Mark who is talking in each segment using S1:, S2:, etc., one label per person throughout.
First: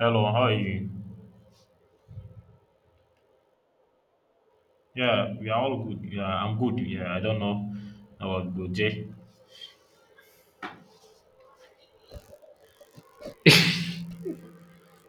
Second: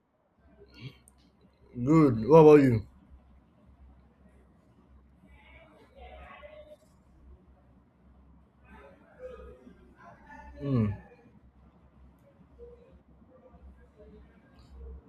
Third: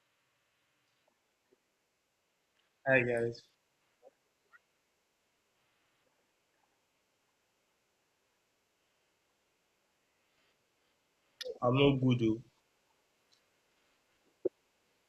S1: Hello, how are you?
S2: Good. What about you?
S3: Hi guys,
S1: Yeah, we are all good. Yeah, I'm good. Yeah, I don't know about Goje.
S2: Mm.
S3: I'm not good though.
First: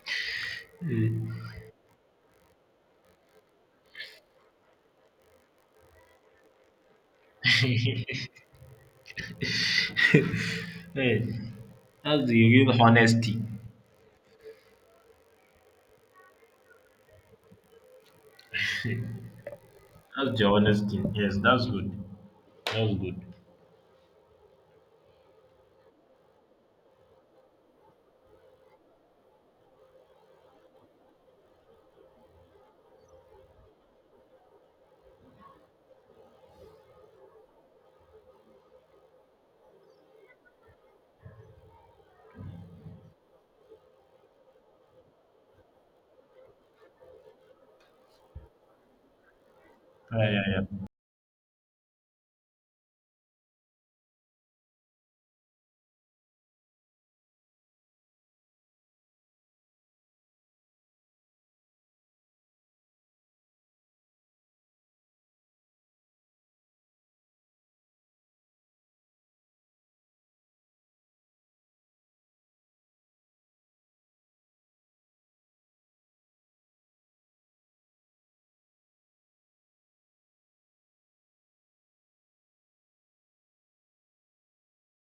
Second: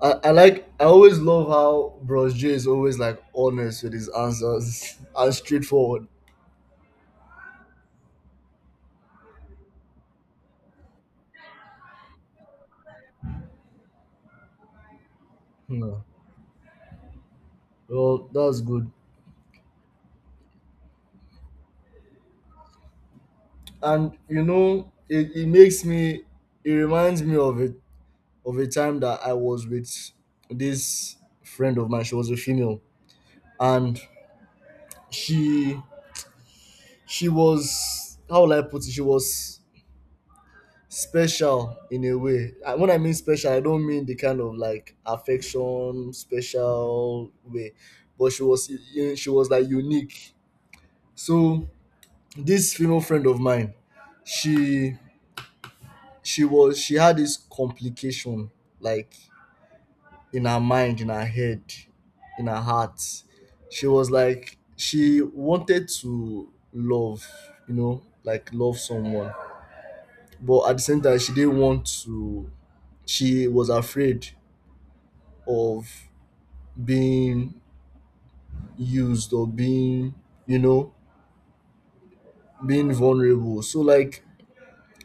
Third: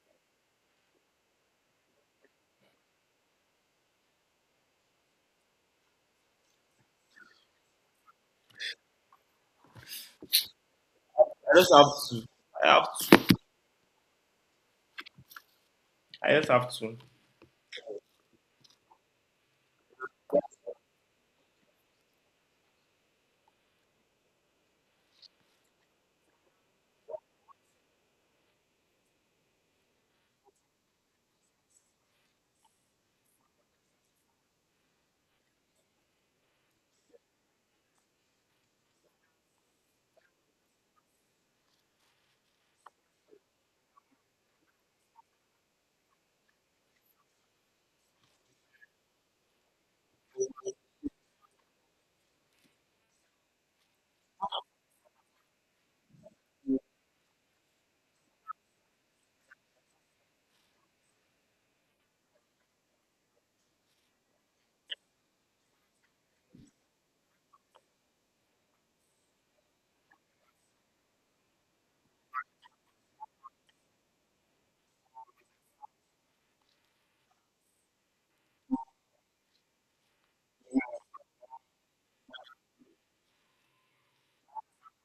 S2: I like I always love how Bros J is always like honest with his answers and straightforward.
S1: Hey,
S3: I just have to.
S1: that's the
S3: I
S1: real
S3: have to.
S1: honesty.
S2: Yeah.
S3: I just have to.
S2: Well, that's good.
S1: That's the honesty. Yes, that's good. That's good.
S2: And you know, it makes me it reminds me of it of a time that I was with this friend of mine. She was a female and she she was how will I put it? She was special in a way. And when I mean special, I don't mean the kind of like affection special way, but she was she was like
S1: Yeah,
S2: unique.
S1: yeah, yeah.
S2: So this female friend of mine, she she was she had this complication like in her mind, in her head, in her heart. She was like she wanted to love, you know, like love someone but at the same time she didn't want to she was afraid of being used or being you know being vulnerable so like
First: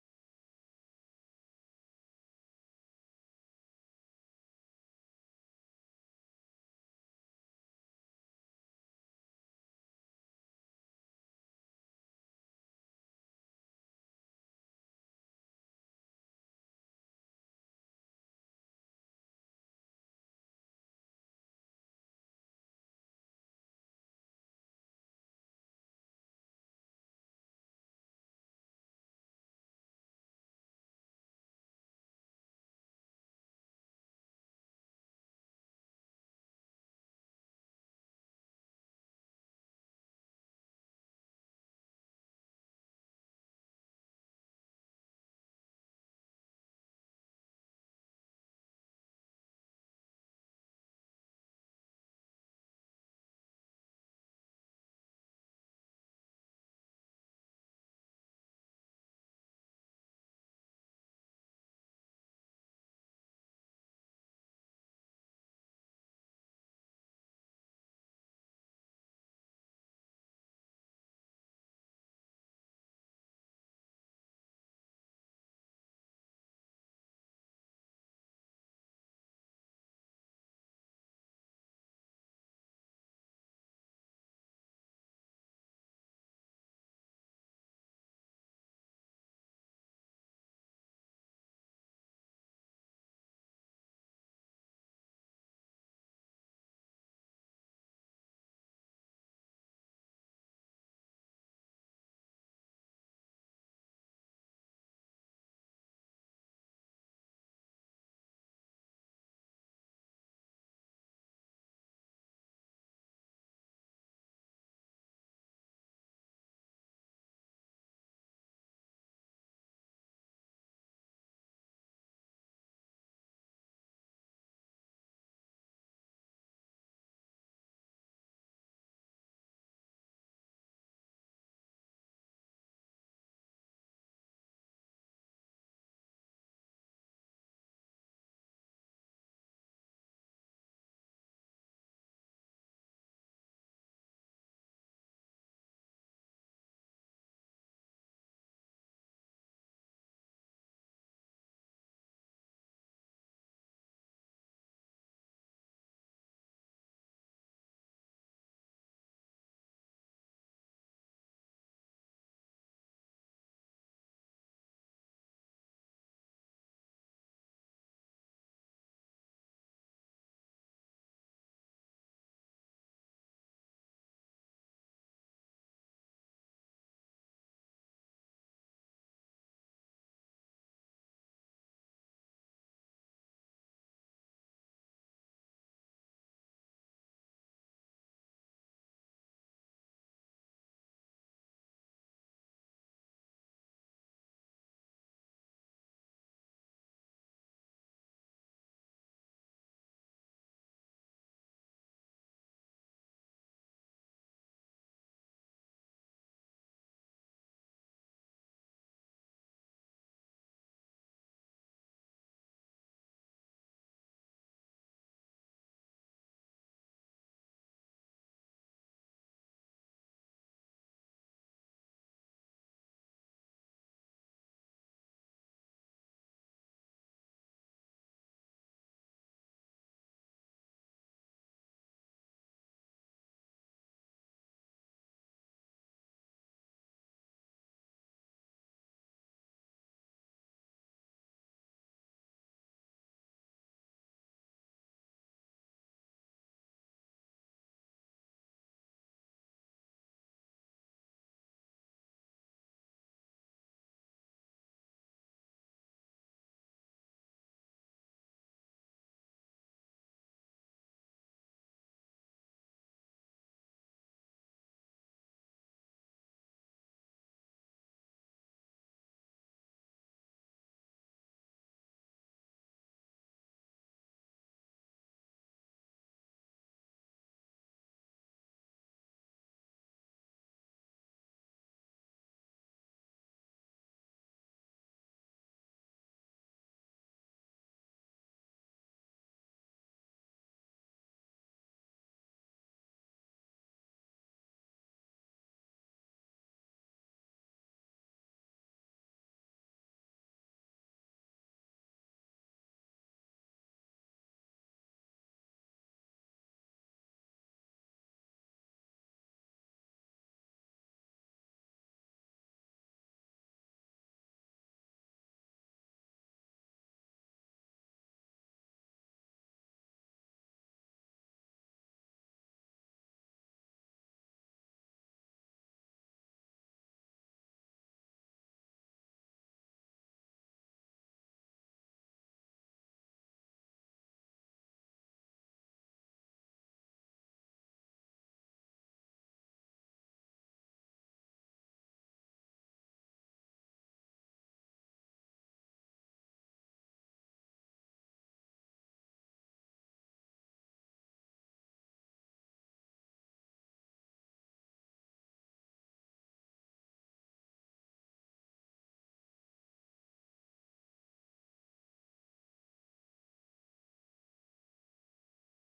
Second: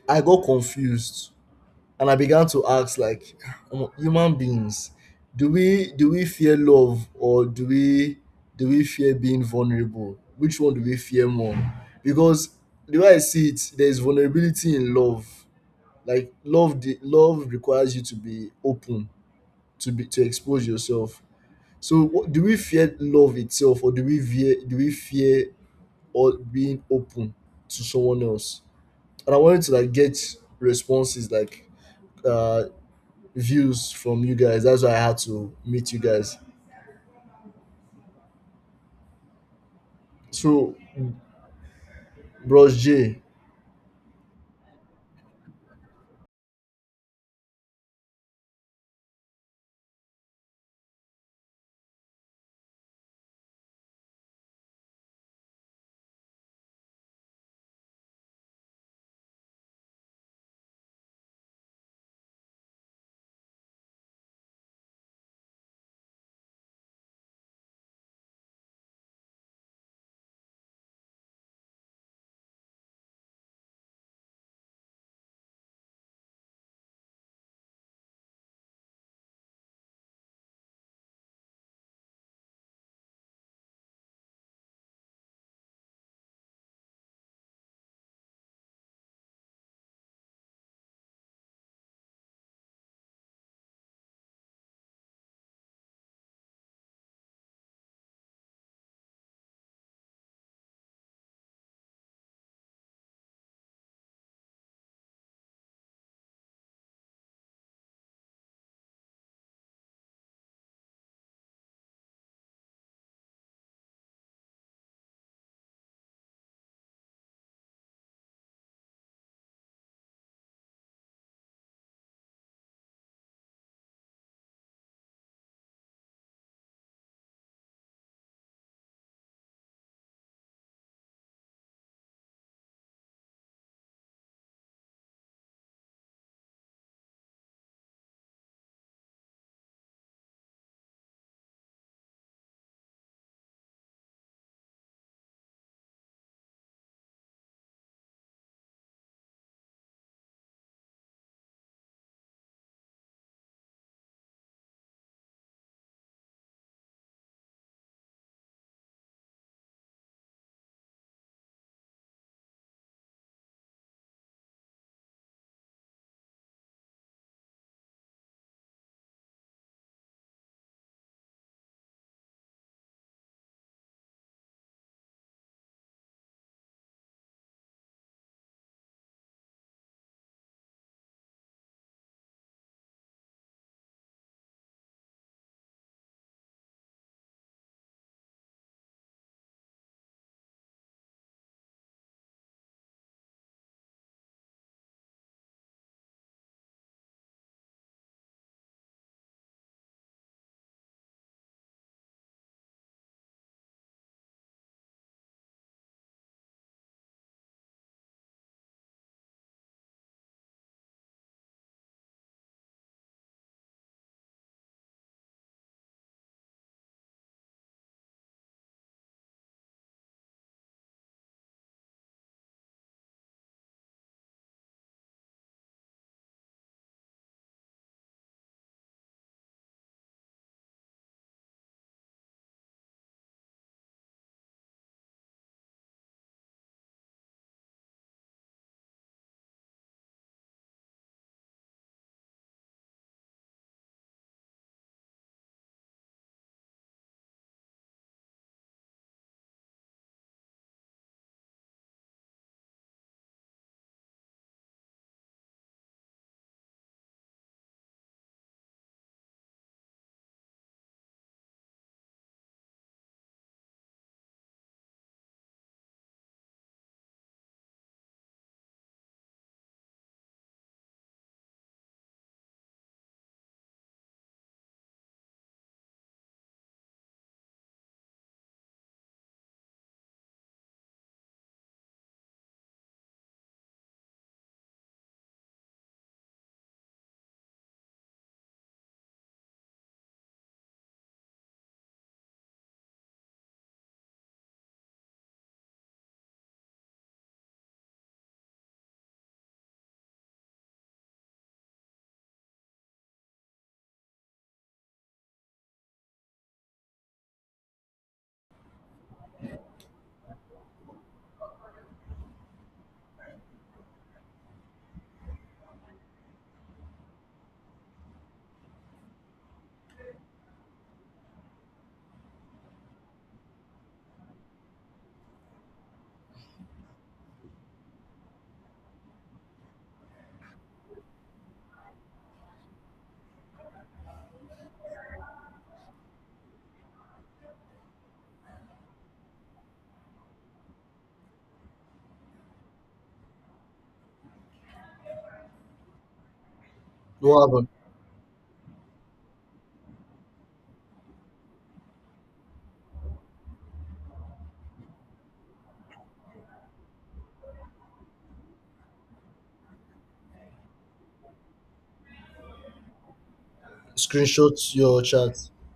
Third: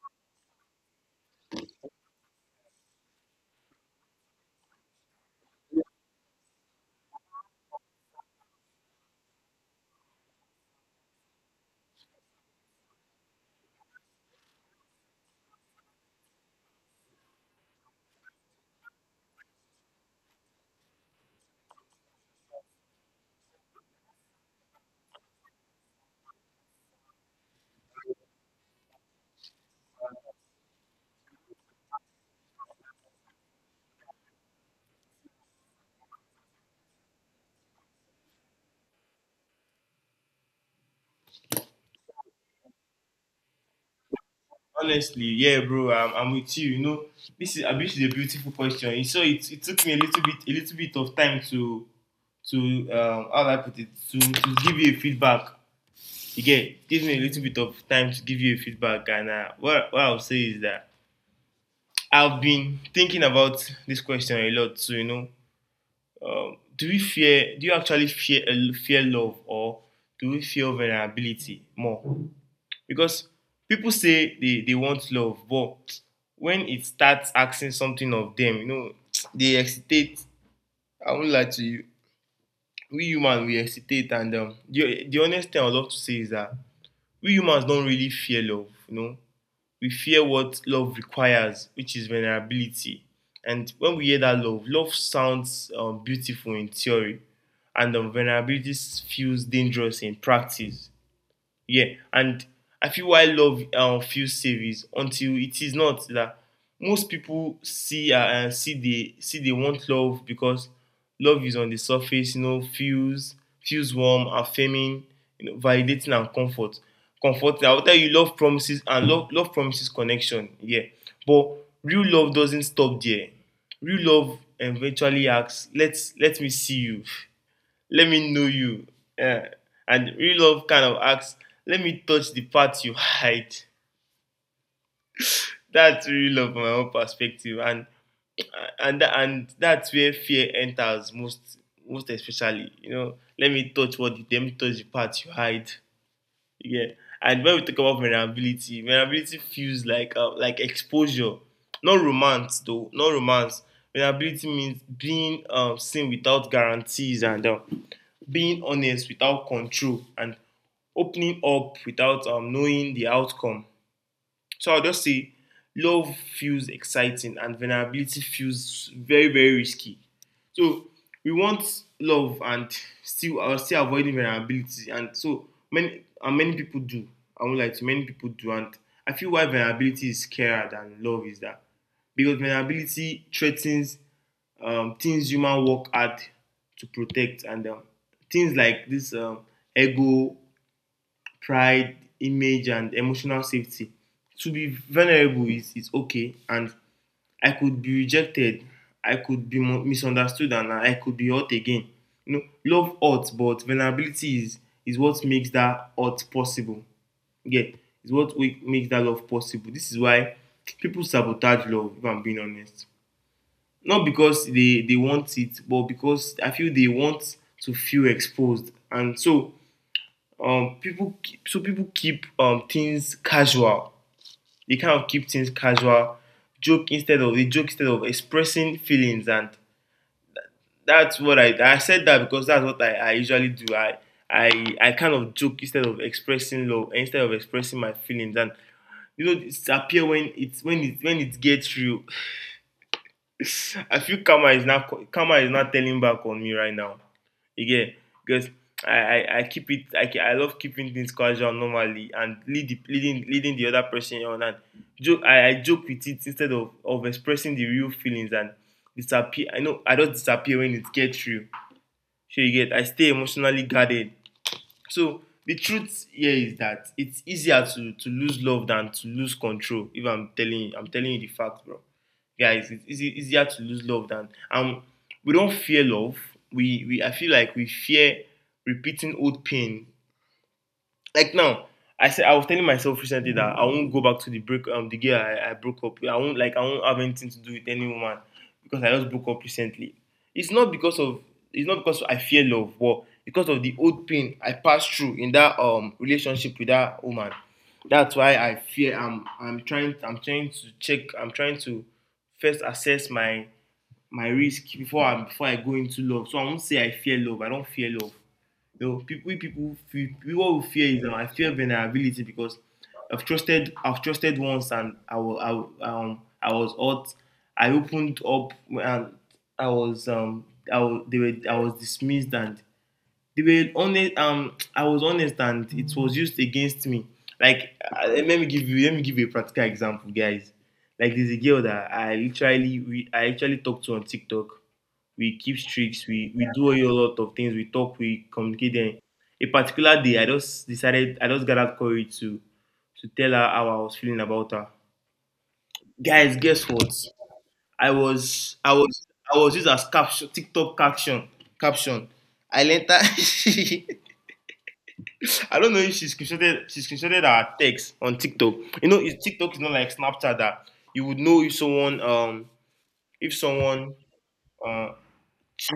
S2: I got confused and I began to ask like, "Omo, human beings, do we fear love or do we fear being vulnerable, which one do we fear more, because the way I see it there is vulnerability in love, like love the love requires you to be open, to be to expose yourself. So what, do we fear love itself, or do we fear or being open to someone else?" And I wanted to like get responses, like uh, views from you guys. That's why I had to meet you guys. So, Bros J,
S3: Honestly, yeah, bro, I'm with you. You know, this is I mean, this is a beautiful question. It took me a little bit of time to to how do I put it to give you a feedback. Again, it gives me a little bit of time to give you a feedback. And what I'll say is that I've been thinking about this question a lot. So you know, do we fear? Do you actually fear love or do we fear vulnerability more? Because people say they want love, but when it starts asking something of them, you know, they hesitate. I won't lie to you. We humans, we hesitate, and the honest thing I would love to say is that we humans don't really fear love, you know. We fear what love requires, which is vulnerability. And when we hear that love sounds beautiful in theory, and vulnerability feels dangerous in practice. Yeah, and I feel why love feels safe is until it is not, that most people see they want love because love is on the surface, you know, feels warm, affirming, you know, validating and comfort. Comfort, I will tell you. Love promises and love promises connection. Yeah, but real love doesn't stop there. Real love eventually asks, Let me see you. Let me know you." Yeah. And real love kind of asks, let me touch the parts you hide. That's real love from my own perspective. And and that's where fear enters most especially. You know, let me touch the parts you hide. Yeah. And when we talk about vulnerability, vulnerability feels like exposure, not romance though, not romance. Vulnerability means being seen without guarantees, and being honest without control, and opening up without knowing the outcome. So I'll just say love feels exciting and vulnerability feels very, very risky. So we want love and still avoiding vulnerability. And many people do. I won't lie, to many people do. And I feel why vulnerability is scarier than love is that, because vulnerability threatens things human work hard to protect, and things like this, ego, pride, image and emotional safety. To be vulnerable is okay, and I could be rejected, I could be mu- misunderstood, and I could be hurt again. You know, love hurts but vulnerability is what makes that hurt possible. Yeah, is what, we, makes that love possible. This is why people sabotage love, if I'm being honest. Not because they want it, but because I feel they want to feel exposed. And so people keep things casual, they kind of keep things casual, joke instead of they joke instead of expressing feelings. And that's what I said that, because that's what I usually do. I kind of joke instead of expressing love, instead of expressing my feelings. And you know, it's appear when it's when it gets real, I feel karma is not telling back on me right now. Again, because I, I keep it. I love keeping things casual normally, and leading the other person on, and I joke with it instead of expressing the real feelings. And disappear I know I don't disappear when it gets real. So you get, I stay emotionally guarded. So the truth here is that it's easier to lose love than to lose control. If I'm telling you, I'm telling you the fact, bro. Guys, easier to lose love. Than and we don't fear love. We I feel like we fear repeating old pain. Like now, I said I was telling myself recently that I won't go back to the girl I broke up with. I won't, like, I won't have anything to do with any woman, because I just broke up recently. It's not because of, it's not because I fear love, but because of the old pain I passed through in that relationship with that woman. That's why I fear, I'm trying to first assess my my risk before I go into love. So I won't say I fear love. I don't fear love. You know, people, we people feel, people will fear is, I fear vulnerability because I've trusted once, and I was, I was hurt. I opened up, and I was, I was dismissed, and they were honest. I was honest, and it was used against me. Like, let me give you a practical example, guys. Like, there's a girl that I actually talked to on TikTok. We keep streaks, we do a lot of things, we talk, we communicate. Then a particular day, I just decided, I just gathered courage to tell her how I was feeling about her. Guys, guess what?
S2: what happened?
S3: I was I was I was used as caption, TikTok caption caption. I learned that I don't know if she screenshotted our text on TikTok. You know, it's- TikTok is not like Snapchat that you would know if someone if someone
S2: Screenshot
S3: uh
S2: your chat.
S3: She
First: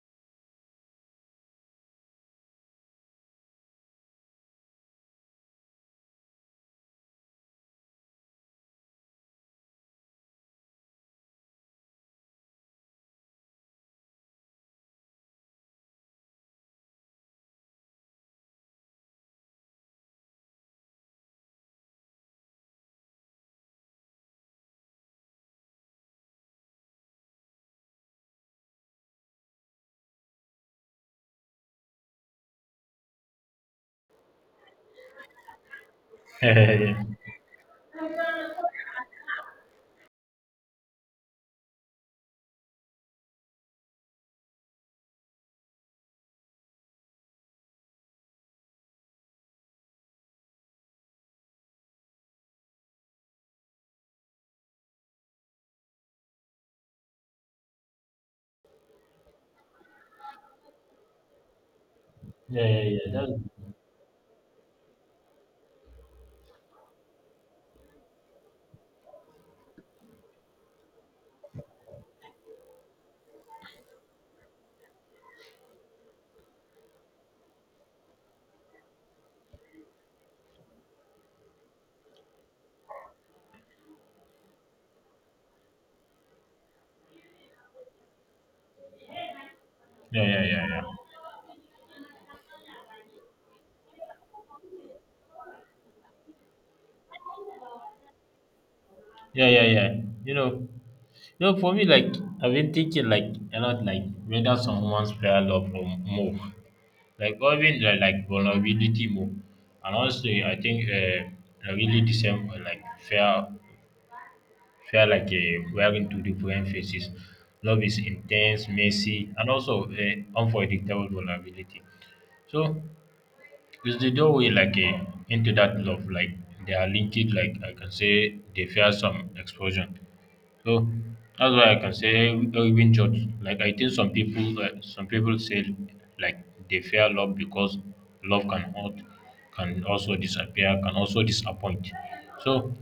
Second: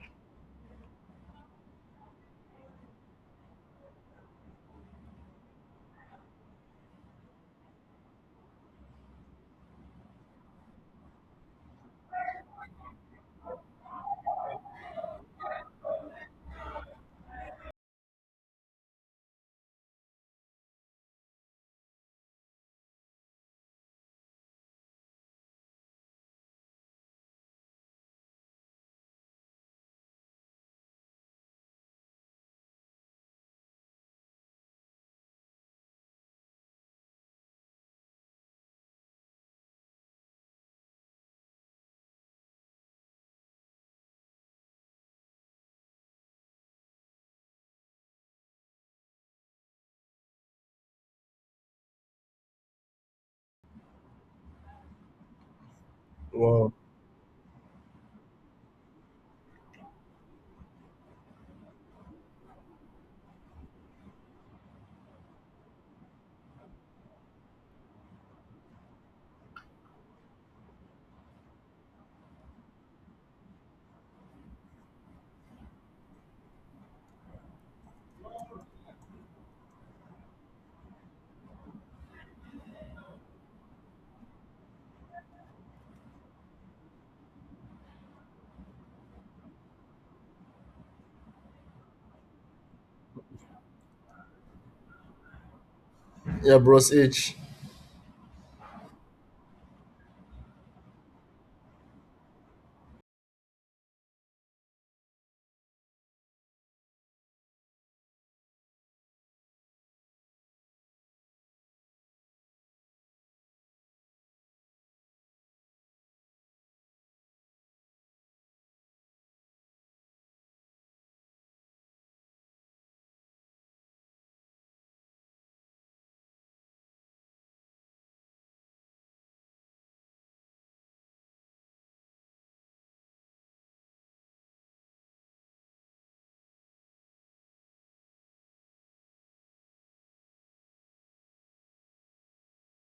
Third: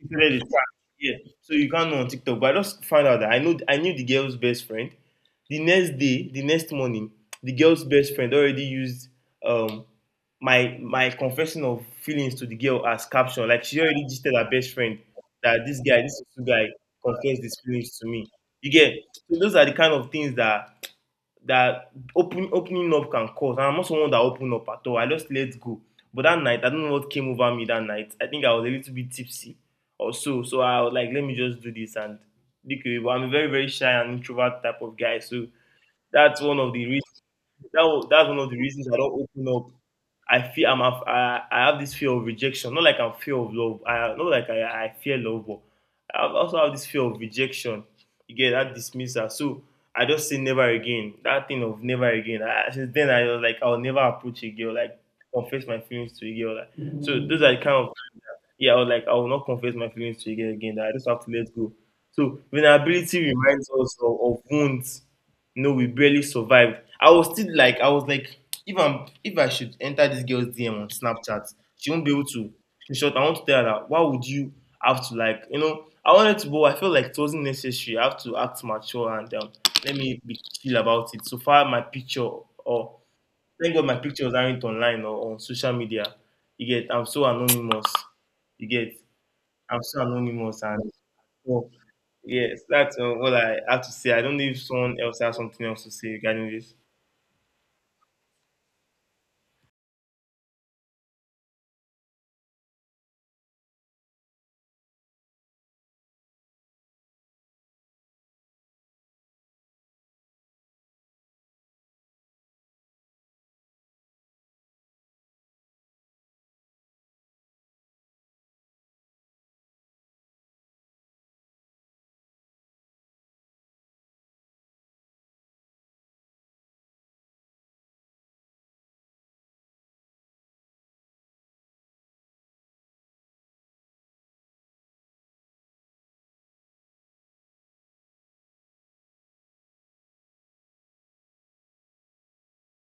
S3: she said it's trash. Yeah. So you can't know on TikTok. But I just found out that I knew the girl's best friend. The next day, the next morning, the girl's best friend already used um my my confession of feelings to the girl as caption. Like, she already just told her best friend that this guy confessed his feelings to me. You get, so those are the kind of things that that opening up can cause. And I'm not someone that open up at all. I just let go. But that night, I don't know what came over me that night. I think I was a little bit tipsy or so. So I was like, let me just do this and look away. But I'm a very, very shy and introvert type of guy. So that's one
S1: Yeah,
S3: of the
S1: yeah,
S3: reasons that's one
S1: yeah,
S3: of the reasons I don't open up. I feel I have this fear of rejection. Not like I'm fear of love. I not like I fear love, but also have this fear of rejection. You get, that dismissal. So I just say never again. That thing of never again. I, since then I was like, I'll never approach a girl. Like confess my feelings to a girl.
S2: Wow.
S3: Like, so those are the kind of, yeah, I was like, I will not confess my feelings to you again, that I just have to let go. So
S1: yeah. Yeah,
S3: vulnerability
S1: that's
S3: reminds
S1: good.
S3: us of wounds. No, we barely survived. I was like, if I'm if I should enter this girl's DM on Snapchat, she won't be able to. In short, I want to tell her that, why would you have to, like, you know, I wanted to, but I felt like it wasn't necessary. I have to act mature, and let me be chill about it. So far, my picture or, thank God, my picture was, aren't online or on social media. You get, I'm so anonymous. You get, I'm so
S1: Yeah, yeah,
S3: anonymous,
S1: yeah, yeah.
S3: and oh, yes, that's all I have to say. I don't know if someone else has something else to say regarding
S2: Yeah,
S3: this.
S2: Bros H.
S1: Yeah, yeah, yeah. You know, you know, for me, like I've been thinking like a lot, like whether someone's fair love or more, like or even like vulnerability more, and also I think I really the same for, like fair felt like wearing two different faces. Love is intense, messy, and also unpredictable vulnerability. So it's the doorway like into that love. Like they are linked. Like I can say they fear some explosion. So that's why I can say even judge. Like I think some people say like they fear love because love can hurt, can also disappear, can also disappoint. So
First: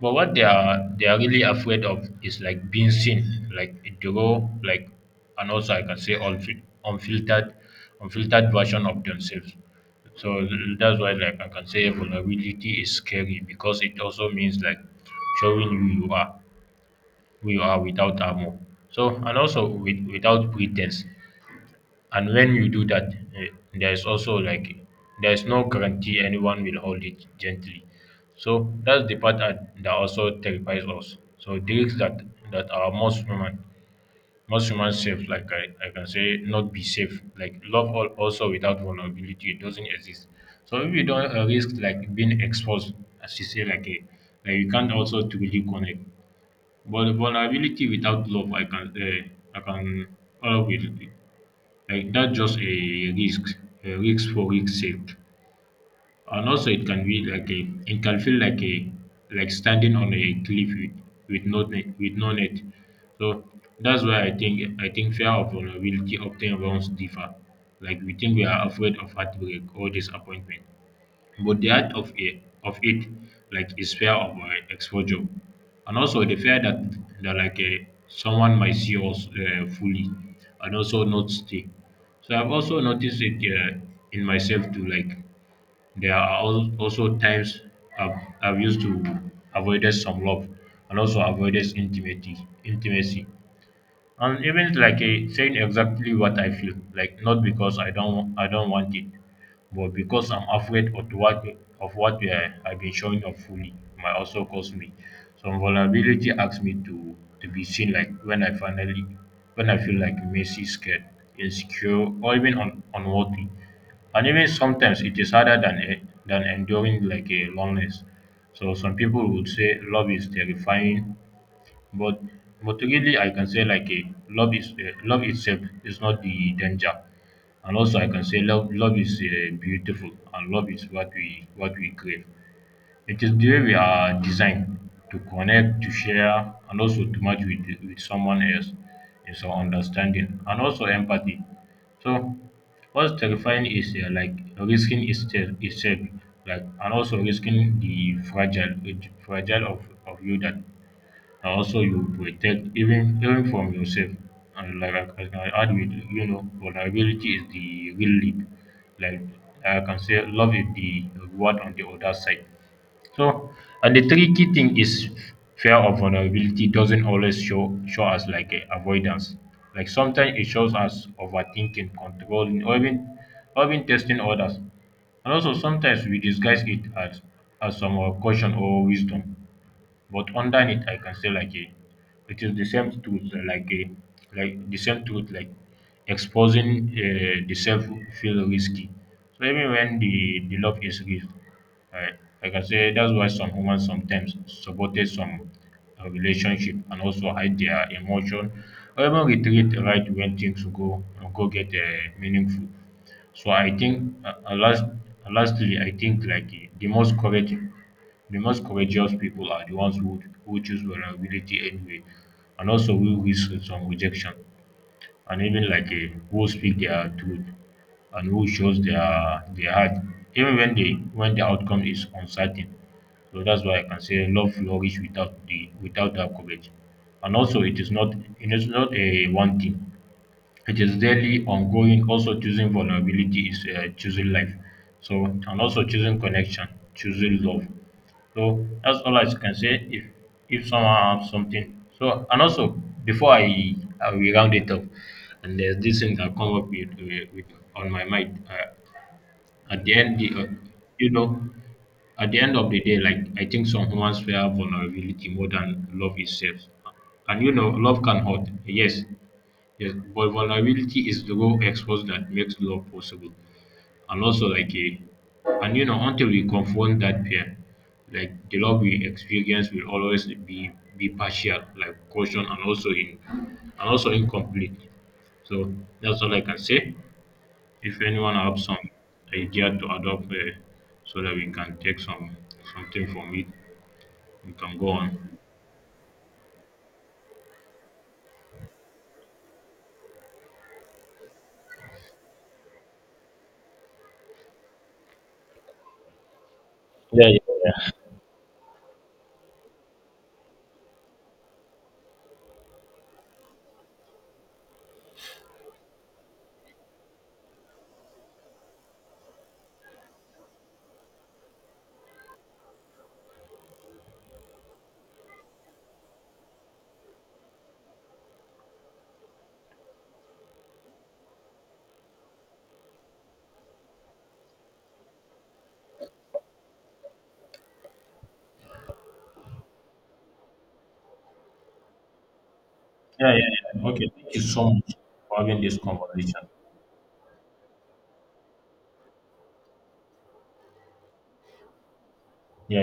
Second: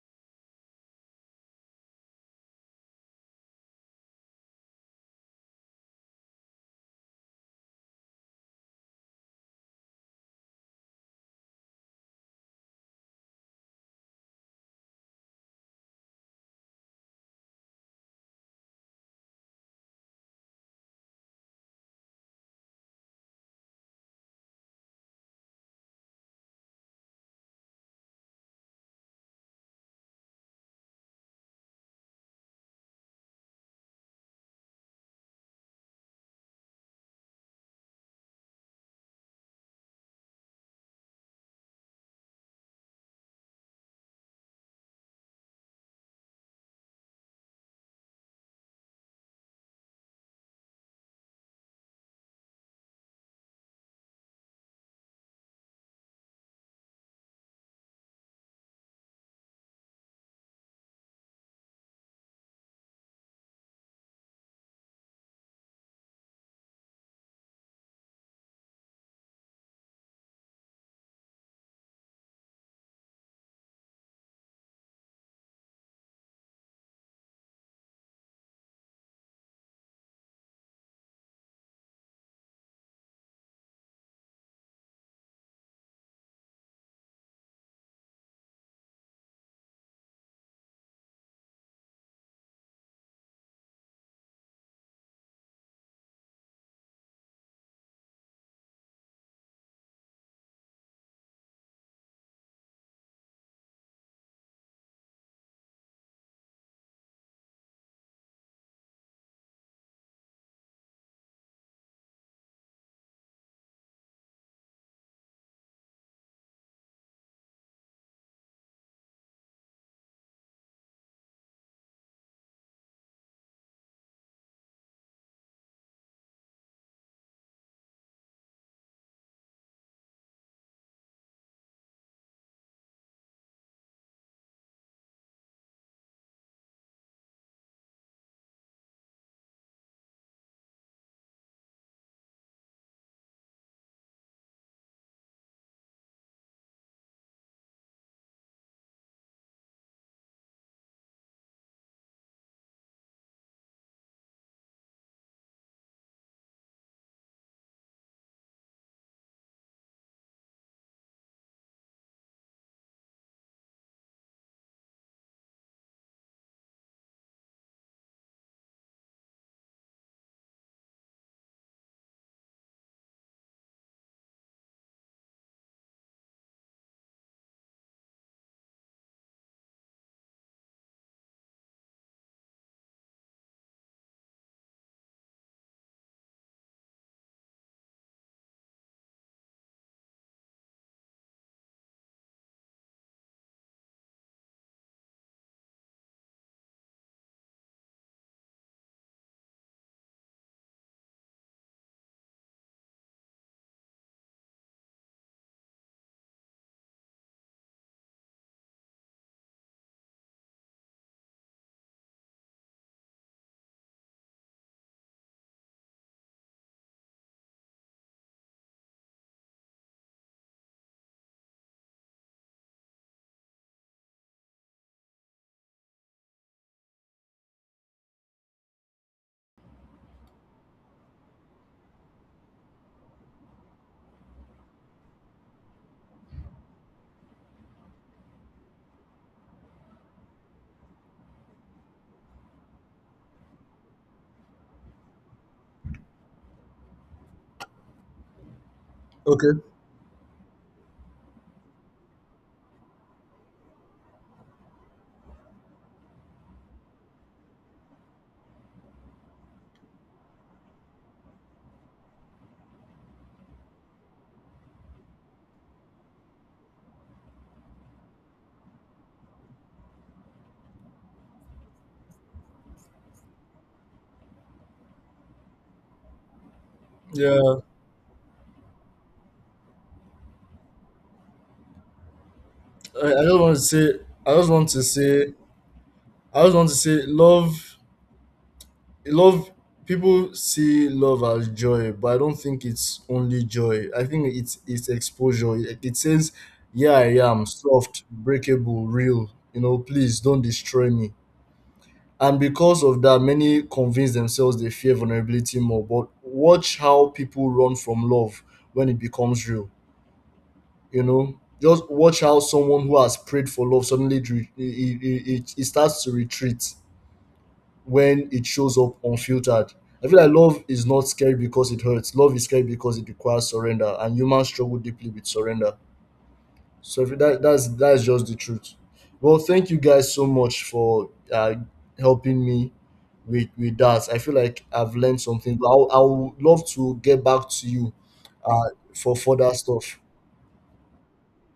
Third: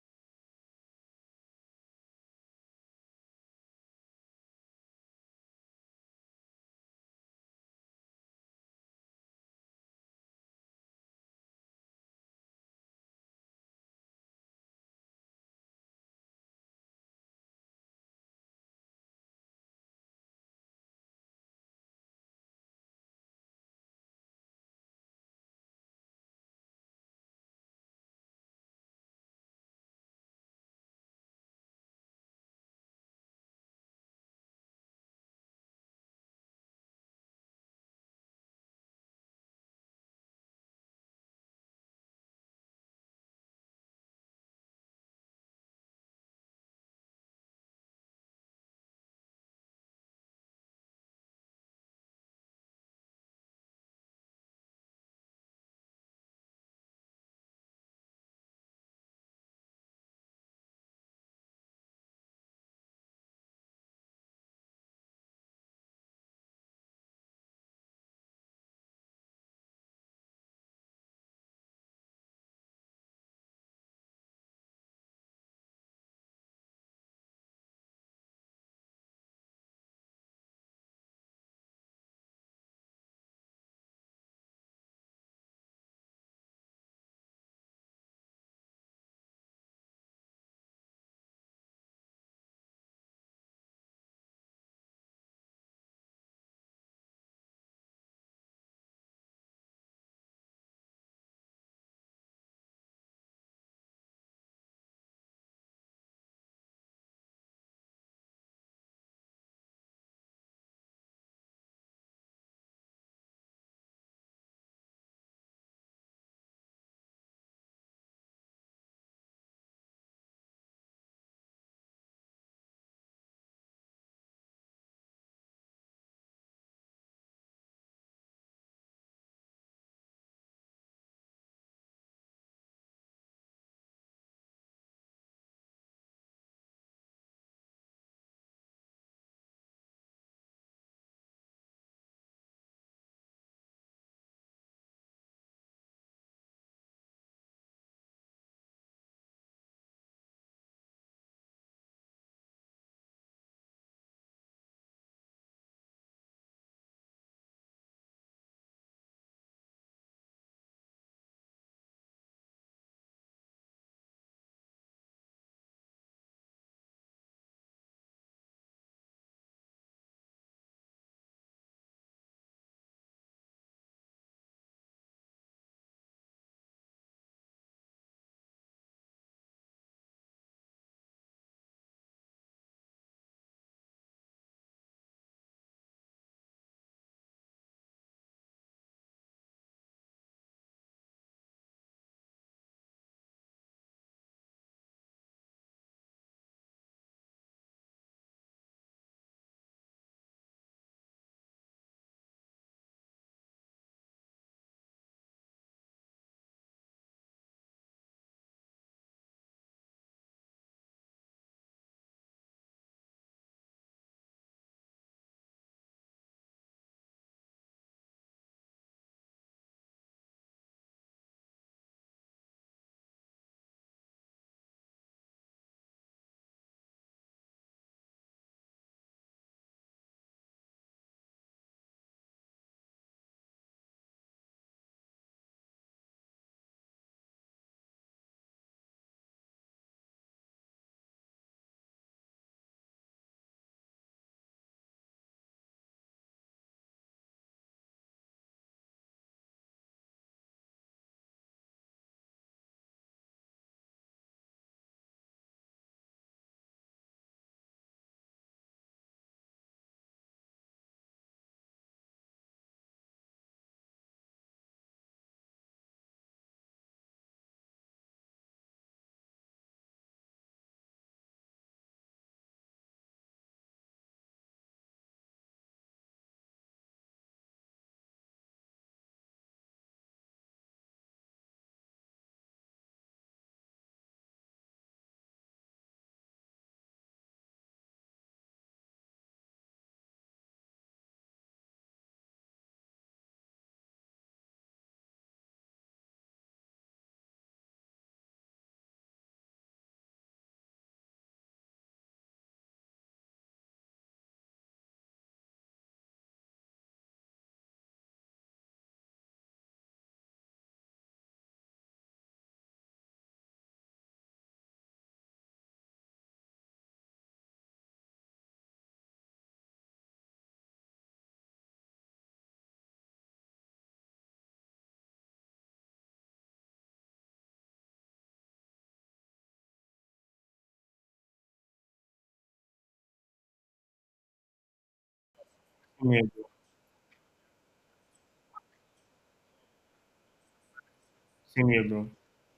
S1: but what they are really afraid of is like being seen, like the raw, like, and also I can say unfiltered version of themselves. So that's why like I can say vulnerability is scary because it also means like showing who you are, without armor. So and also without pretense. And when you do that, there's also like there's no guarantee anyone will hold it gently. So that's the part that also terrifies us. So the risks that are most human safe, like I can say, not be safe. Like love also without vulnerability it doesn't exist. So if you don't risk like being exposed, as you say, like you can't also truly connect. But vulnerability without love, I can, all will like that's just a risk for risk's sake. And also it can be like a it can feel like standing on a cliff with no net with no net. So that's why I think fear of vulnerability often runs deeper. Like we think we are afraid of heartbreak or disappointment. But the art of it like is fear of exposure, and also the fear that like someone might see us fully, and also not stay. So I've also noticed it in myself too. Like there are also times I've, I've used to avoided some love and also avoided intimacy. Intimacy, and even saying exactly what I feel, like not because I don't want it, but because I'm afraid of what I've been showing up fully might also cost me. Some vulnerability asks me to be seen like when I feel like messy, scared, insecure, or even unworthy. And even sometimes it is harder than than enduring like a loneliness. So some people would say love is terrifying but but really, I can say like a love is love itself is not the danger, and also I can say love is beautiful, and love is what we crave. It is the way we are designed to connect, to share, and also to match with someone else in some understanding and also empathy. So what's terrifying is like risking itself, like and also risking the fragile of you that and also you protect even from yourself and like like I can add with vulnerability is the real lead like I can say love is the reward on the other side so and the tricky thing is fear of vulnerability doesn't always show us like a avoidance like sometimes it shows us overthinking controlling or even testing others and also sometimes we disguise it as some caution or wisdom but underneath I can say like a it is the same truth like the same truth like exposing the self feel risky. So even when the love is real, right? Like I can say, that's why some humans sometimes sabotage some relationship and also hide their emotion or even retreat right when things go get meaningful. So I think lastly I think like the most courageous people are the ones who choose vulnerability anyway, and also who risk some rejection, and even like who speak their truth and who shows their heart, even when the outcome is uncertain. So that's why I can say love flourish without that courage. And also, it is not a one thing. It is daily ongoing. Also, choosing vulnerability is choosing life. So, and also choosing connection, choosing love. So that's all I can say. If someone have something, so and also before I will round it up, and there's this thing that come up with on my mind.
S2: Okay.
S1: At the end, you know, at the end of the day, like I think some humans fear vulnerability more than love itself. And love can hurt. Yes, yes, but vulnerability is the raw expose that makes love possible. And also, like, a, and you know, until we confront that pain, like the love we experience will always be partial, like caution, and also incomplete. So that's all I can say.
S2: Yeah,
S1: If anyone have some idea to adopt, so that we can take
S2: I,
S1: something
S2: I
S1: from
S2: just
S1: it,
S2: want to say, I just
S1: we
S2: want
S1: can
S2: to
S1: go
S2: say,
S1: on.
S2: I just want to say, love people see love as joy but I don't think it's only joy, I think it's exposure, it says, yeah, I
S1: Yeah, yeah,
S2: am
S1: yeah.
S2: soft, breakable, real, you know, please don't destroy me. And because of that many convince themselves they fear vulnerability more, but watch how people run from love when it becomes real. You know, just watch how someone who has prayed for love suddenly it starts to retreat when it shows up unfiltered. I feel like love is not scary because it hurts. Love is scary because it requires surrender, and humans struggle deeply with surrender. So if that's that's just the truth. Well, thank you guys so much for helping me
S1: Yeah, yeah,
S2: with
S1: yeah.
S2: that.
S1: Okay,
S2: I feel
S1: thank you
S2: like
S1: so much
S2: I've learned
S1: for
S2: something.
S1: having
S2: But
S1: this
S2: I'll,
S3: Same here,
S2: I'll
S1: conversation.
S3: bro.
S2: love to get back to you uh, for further stuff.
S3: Same here, bro.
S1: Yeah.